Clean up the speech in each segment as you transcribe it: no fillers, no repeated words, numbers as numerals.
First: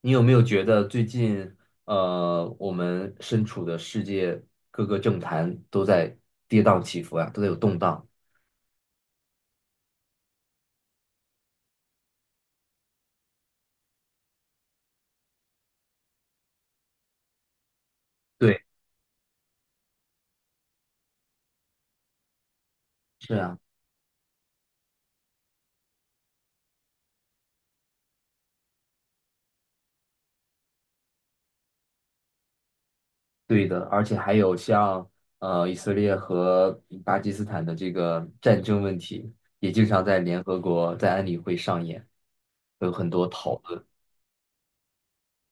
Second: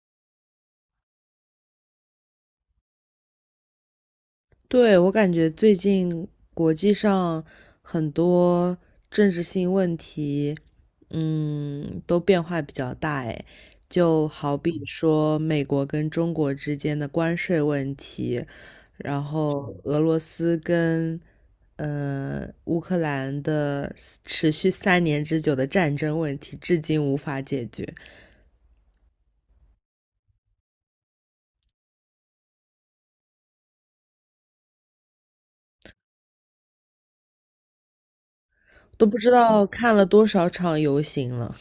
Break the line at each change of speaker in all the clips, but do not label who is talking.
你有没有觉得最近，我们身处的世界各个政坛都在跌宕起伏啊，都在有动荡？
对，我感觉最近国际上很多政治性问题，都变化比较大诶，就好
对，
比说美国跟中国之间的关税问题，然
是啊，
后俄罗斯跟乌克兰的持续3年之久的战争问题，至今无法解决，
对的，而且还有像以色列和巴基斯坦的这个战争问题，也经常在联合国在安理会上演，有
都不
很
知
多
道
讨
看
论。
了多少场游行了。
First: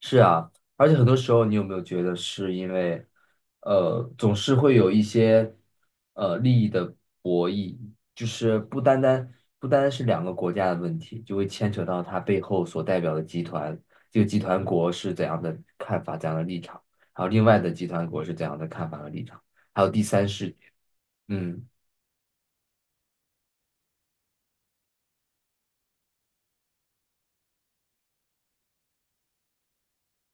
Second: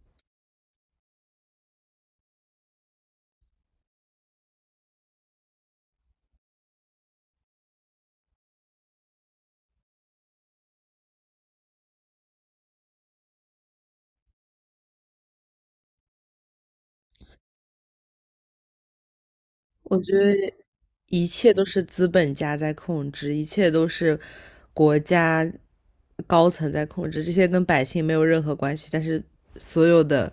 是啊，而且很多时候，你有没有觉得是因为，总是会有一些利益的博弈，就是不单单是两个国家的问题，就会牵扯到它背后所代表的集团，这个集团国是怎样的看法、怎样的立场，还有另外的集团国是怎样的看法和立场，还有
我
第
觉
三世
得
界，
一切都
嗯，
是资本家在控制，一切都是国家高层在控制，这些跟百姓没有任何关系。但是所有的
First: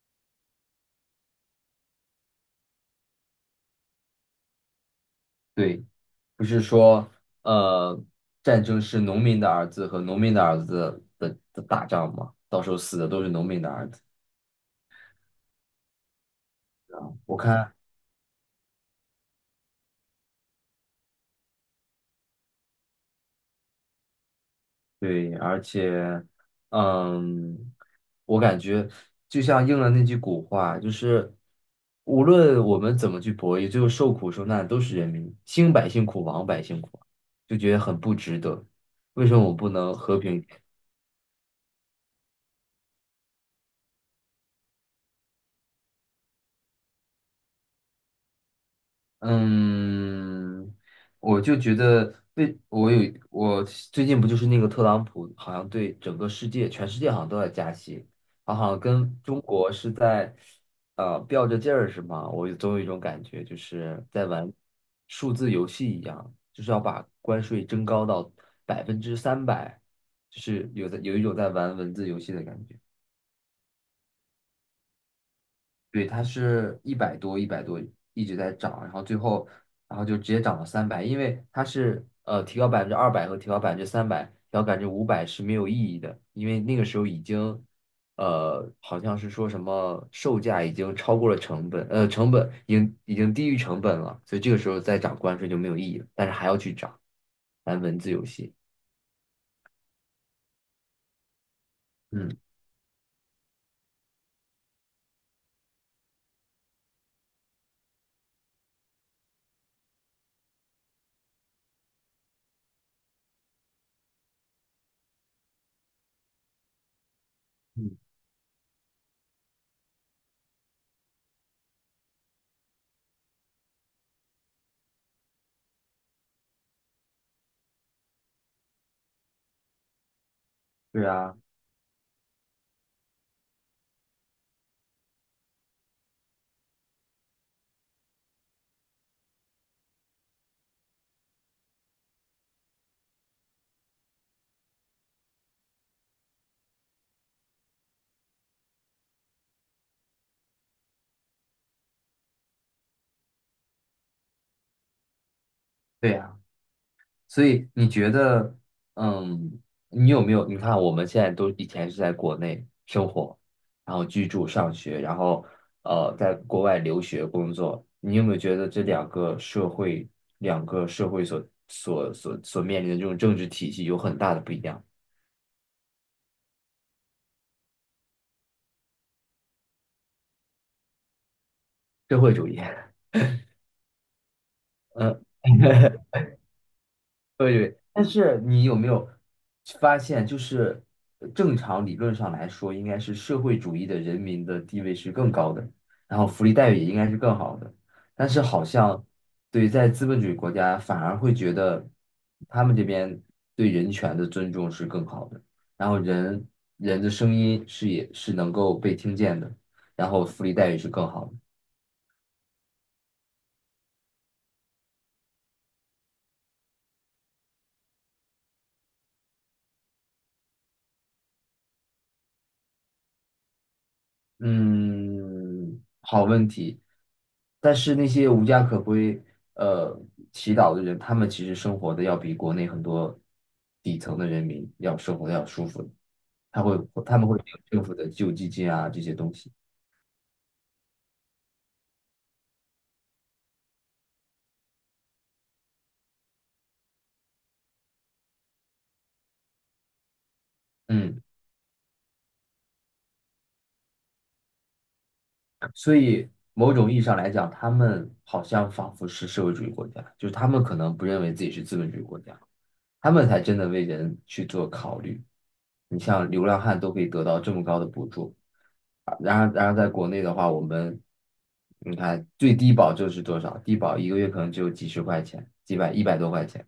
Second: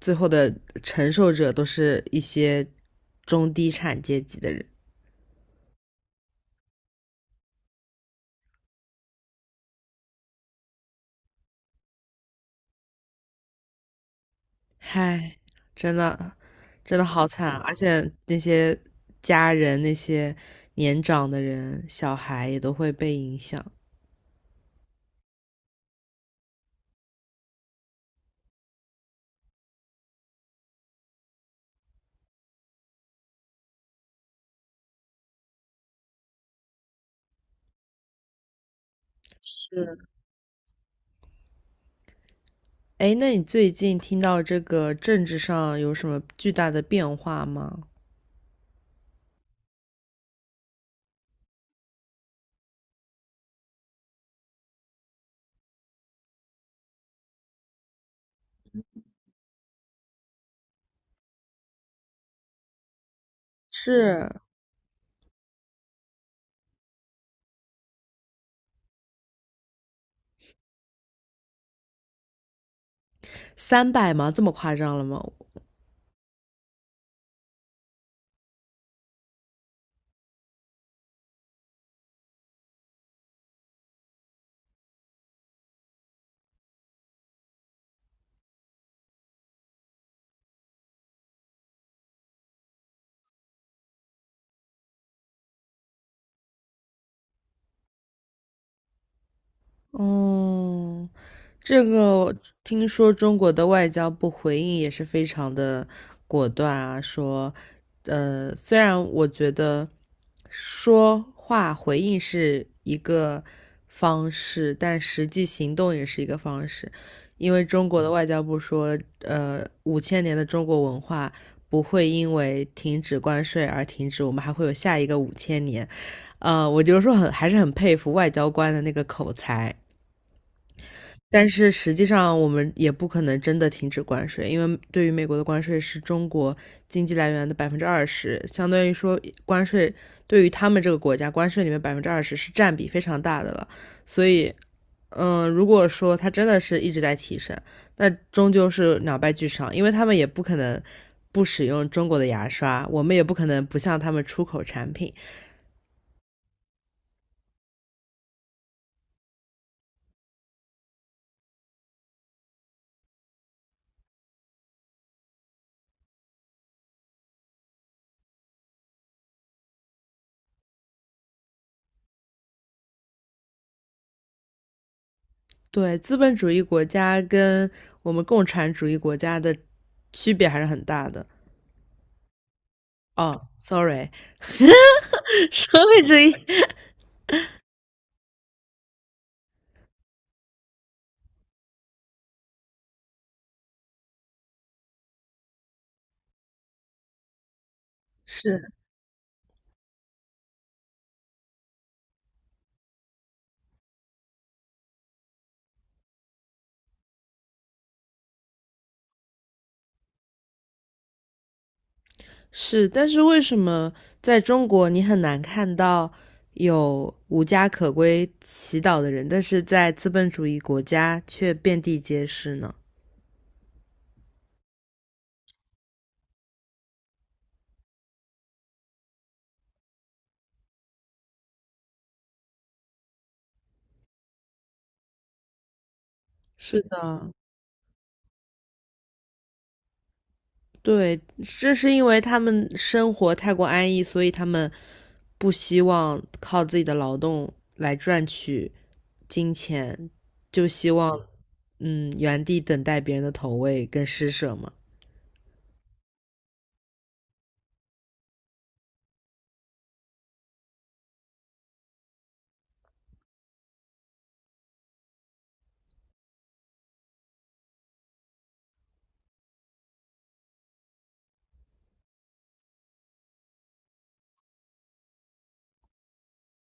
最后的承受者都是一些中低产阶级的人。
对。不是说，呃，战争是农民的儿子和农民的儿子的打仗吗？到时候死的都是农民的儿子
唉，真的
啊，
真的好
我
惨啊，而
看，
且那些家人、那些年长的人、小孩也都会被影响。
对，而且，嗯，我感觉就像应了那句古话，就是无论我们怎么去博弈，最后受苦受难的都是人民，兴百姓苦，亡百姓苦，就觉得很不值得。为什么我们不能
是，
和平？
哎，那你最近听到这个政治上有什么巨大的变化吗？
嗯，我就觉得被我有我最近不就是那个特朗普，好像对整个世界、全世界好像都在加息，他好像跟中国是在吊着劲儿是吗？总有一种感觉，就是在
是，
玩数字游戏一样，就是要把关税增高到百分之三百，有一种在玩文字游戏的感觉。
300吗？这么夸张了吗？
对，它是一百多，一百多一直在涨，然后最后，然后就直接涨到三百，因为它是提高200%和提高百分之三百，提高500%是没有意义的，因为那个时候已经，好像是说什么售价已经超过了成本，成本已经低于成本了，所以这个时候再涨关税就没有意义了，但是还要去涨，玩文字游戏，
嗯，这个
嗯，
听说中国的外交部回应也是非常的果断啊，说，虽然我觉得说话回应是一个方式，但实际行动也是一个方式，因为中
嗯，
国的外交部说，五千年的中国文化不会因为停止关税而停止，我们还会有下一个五千年，我就说还是很佩服外交官的那个口才。
对啊，
但是实际上，我们也不可能真的停止关税，因为对于美国的关税是中国经济来源的百分之二十，相当于说关税对于他们这个国家，关税里面百分之二十是占比非常大的了。所以，如果说它真的是一直在提升，那终究是两败俱伤，因为他们也不可能不使用中国的牙刷，我们也不可能不向他们出口产品。
对啊。所以你觉得，嗯，你有没有？你看，我们现在都以前是在国内生活，然后居住、上学，然后在国外留学、工作，你有没有觉得这两个社会、两个社会所面临的这种政治体系有很大的不一样？
对，资本主义国家跟我们共产主义国家的区别还是很大的。
社会主义，
哦，sorry，
嗯，
社会 主义
对对，但是你有没有发现，就是正常理论上来说，应该是社会主义的人民的地位是更高的，然后福利待遇也应该是更好的。但是好
是
像对在资本主义国家，反而会觉得他们这边对人权的尊重是更好的，然后人人的声音是也是能够被听见的，然后福利待遇是更好的。
是，但是为什么在中国你很难看到有无家可归祈祷的人，但是在资本主义国家却遍地皆是呢？
嗯，好问题。但是那些无家可归、呃祈祷的人，他们其实生活的要比国内很多底层的人民要生活的要舒服，他会
是
他们
的，
会有政府的救济金啊这些东西，
对，这是因为他们生活太过安逸，所以他们不希望靠自己的劳动来赚取金钱，就希望
嗯，
原地等待别人的投喂跟施舍嘛。
所以某种意义上来讲，他们好像仿佛是社会主义国家，就是他们可能不认为自己是资本主义国家，他们才真的为人去做考虑。你像流浪汉都可以得到这么高的补助，啊然而在国内的话，我们你看最低保就是多少？低保一个月可能只有几十块钱，几百一百多块钱。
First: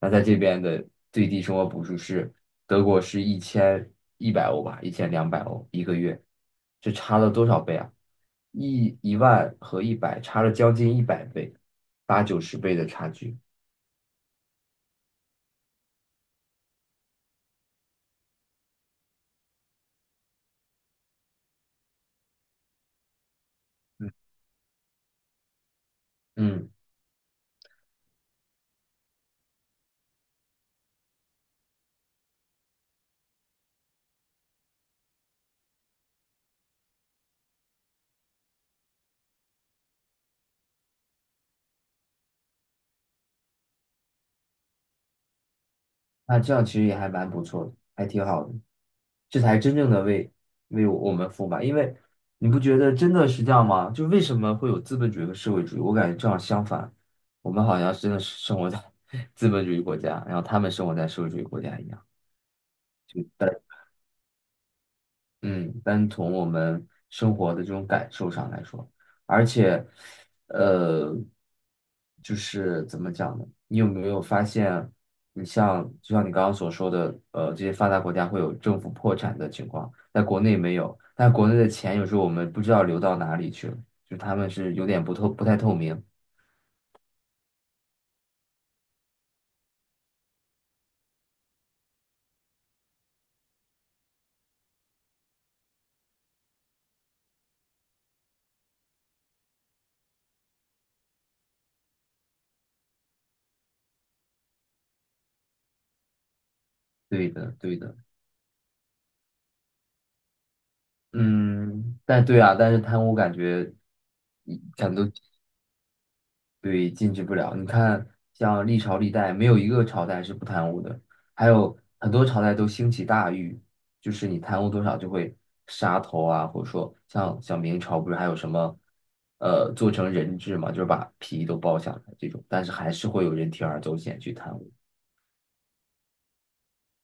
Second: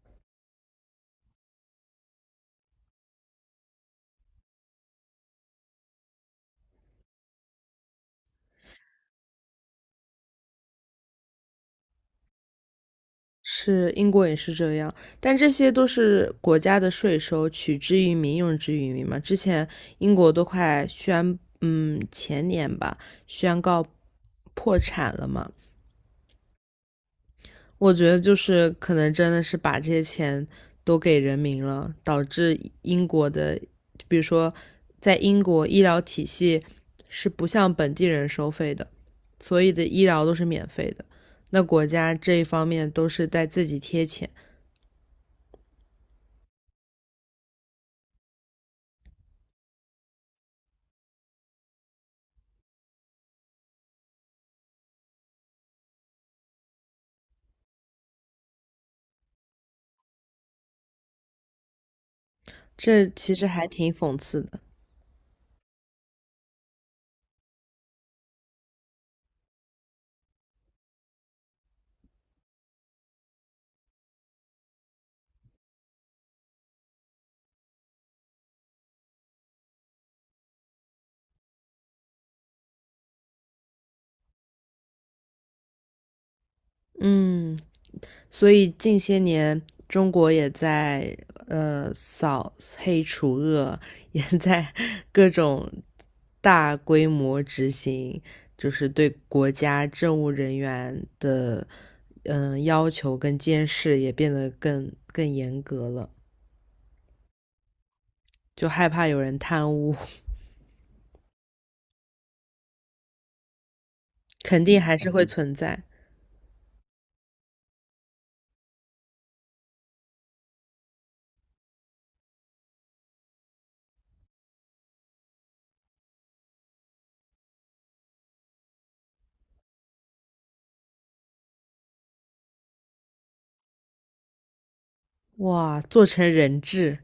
那在这边的最低生活补助是德国是1100欧吧，1200欧1个月，这差了多少倍啊？1万和一百差了将近100倍，89十倍的差距。
是英国也是这样，但这些都是国家的税收，取之于民，用之于民嘛。之前英国都快宣，前年吧，宣告
嗯，
破产了嘛。
嗯。
我觉得就是可能真的是把这些钱都给人民了，导致英国的，比如说在英国医疗体系是不向本地人收费的，所以的医疗都是免费的。那国家这一方面都是在自己贴钱。
那这样其实也还蛮不错的，还挺好的，这才真正的为我们服务吧。因为你不觉得真的是这样吗？就为什么会有资本主义和社会主义？我感觉正好相反，我们好像真的是生活在 资本主义国家，然后他们生活在社会主义国家一样。
这其实还挺讽刺的，
嗯，单从我们生活的这种感受上来说，而且，呃，就是怎么讲呢？你有没有发现，你像就像你刚刚所说的，这些发达国家会有政府破产的情况，在国内没有，但国内的钱有时候我们不知道流到哪里去了，就他们是有点不太透明。
嗯，所以近些年中国也在扫黑除恶，也在各种大规模执行，就是对国家政务人员的要求跟监视也变得更严格了，
对的，对的，
就害怕有人贪污，
嗯，但对啊，但是贪污感觉，
肯定
感
还
都
是会存在。
对，禁止不了。你看，像历朝历代，没有一个朝代是不贪污的，还有很多朝代都兴起大狱，就是你贪污多少就会杀头啊，或者说像明朝不是还有什么，做成人质嘛，就是把皮都剥下来这种，但是还是会有人铤而走险去贪污，
哇，做成人质，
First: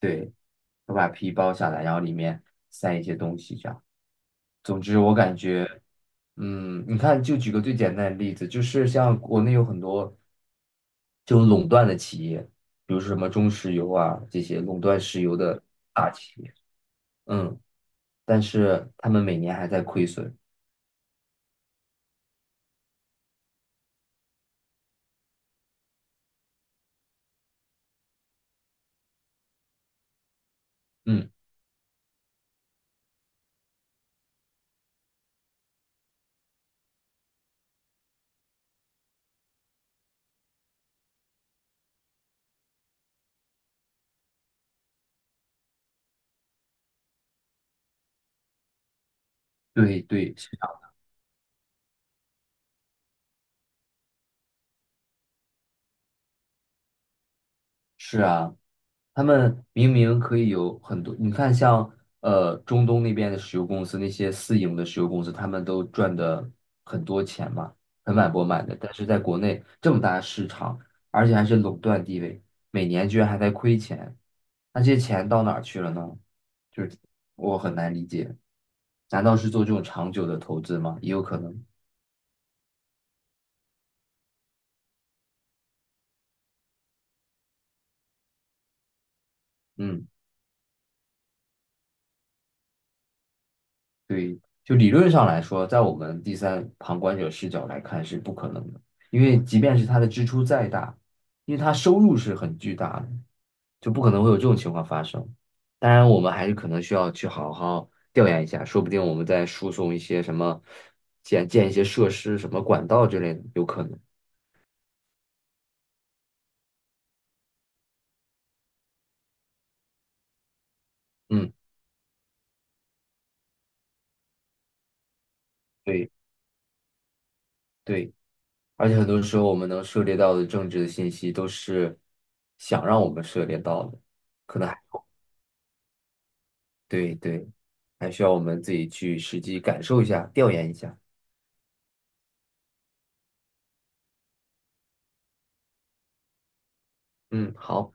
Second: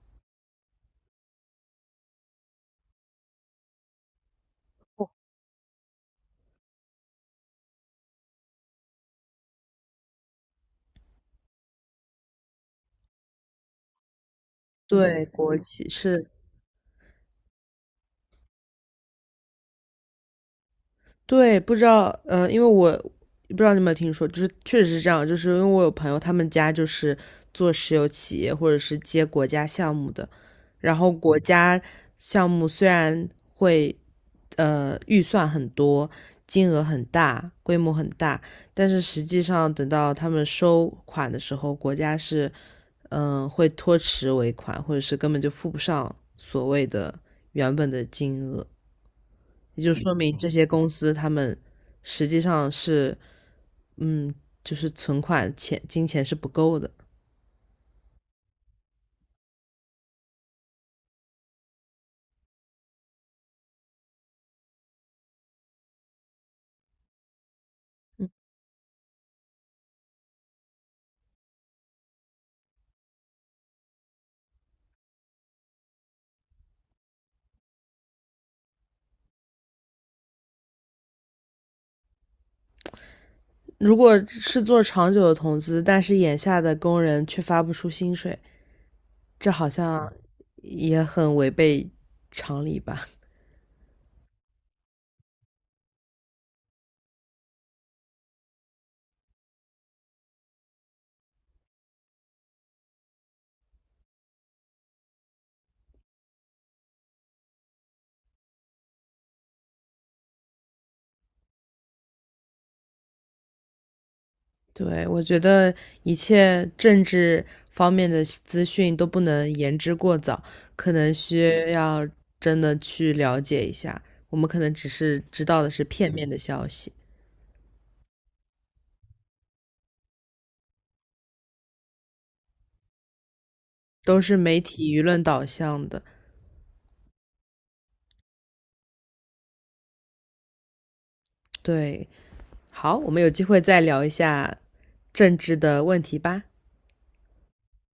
对，会把皮剥下来，然后里面塞一些东西这样。总之，我感觉。嗯，你看，就举个最简单的例子，就是像国内有很多就垄断的企业，比如说什么中石油啊这些垄断石
对
油
国
的
企
大
是。
企业，嗯，但是他们每年还在亏损，
对，不知道，因为我不知道你有没有听说，就是确实是这样，就是因为我有朋友，他们家就是做石油企业或者是接国家项目的，然后
嗯，
国家项目虽然会，预算很多，金额很大，规模很大，但是实际上等到他们收款的时候，国家是，会拖迟尾款，或者是根本就付不上所谓的原本的金额。也就
对
说
对，
明这些公司他们实际上是，嗯，就是存款钱金钱是不够的。
是啊是啊，他们明明可以有很多，你看像中东那边的石油公司，那些私营的石油公司，他们都赚的很多钱嘛，盆满钵满的。但是在国内这么大的市场，而且还是垄断地位，每年居然还在亏钱，那这些钱到哪儿去了呢？就是我很难理解，难道是做这种长久的投资吗？也有可能，
如果是做长久的投资，但是眼下的工人却发不出薪水，这好
嗯。
像也很违背常理吧？
对，就理论上来说，在我们第三旁观者视角来看是不可能的，因为即便是他的支出再大，因为他收入是很巨大的，就不可能会有这种情况发生。当然，我们还是可能需要去好好调研一下，说不定我们再输送一些什么建一些设施、什么管道之类的，有可能。
对，我觉得一切政治方面的资讯都不能言之过早，可能
嗯，
需要真的去了解一下。我们可能只是知道的是
对
片面的消息。
对，而且很多时候我们能涉猎到的政治的信息都是想让我们涉猎到的，
都是
可
媒
能还。
体舆论导向的。
对对，还需要我们自己去实际感受一下，调研一下。
对，好，我们有机会再聊一下政治的问题吧。
嗯，好。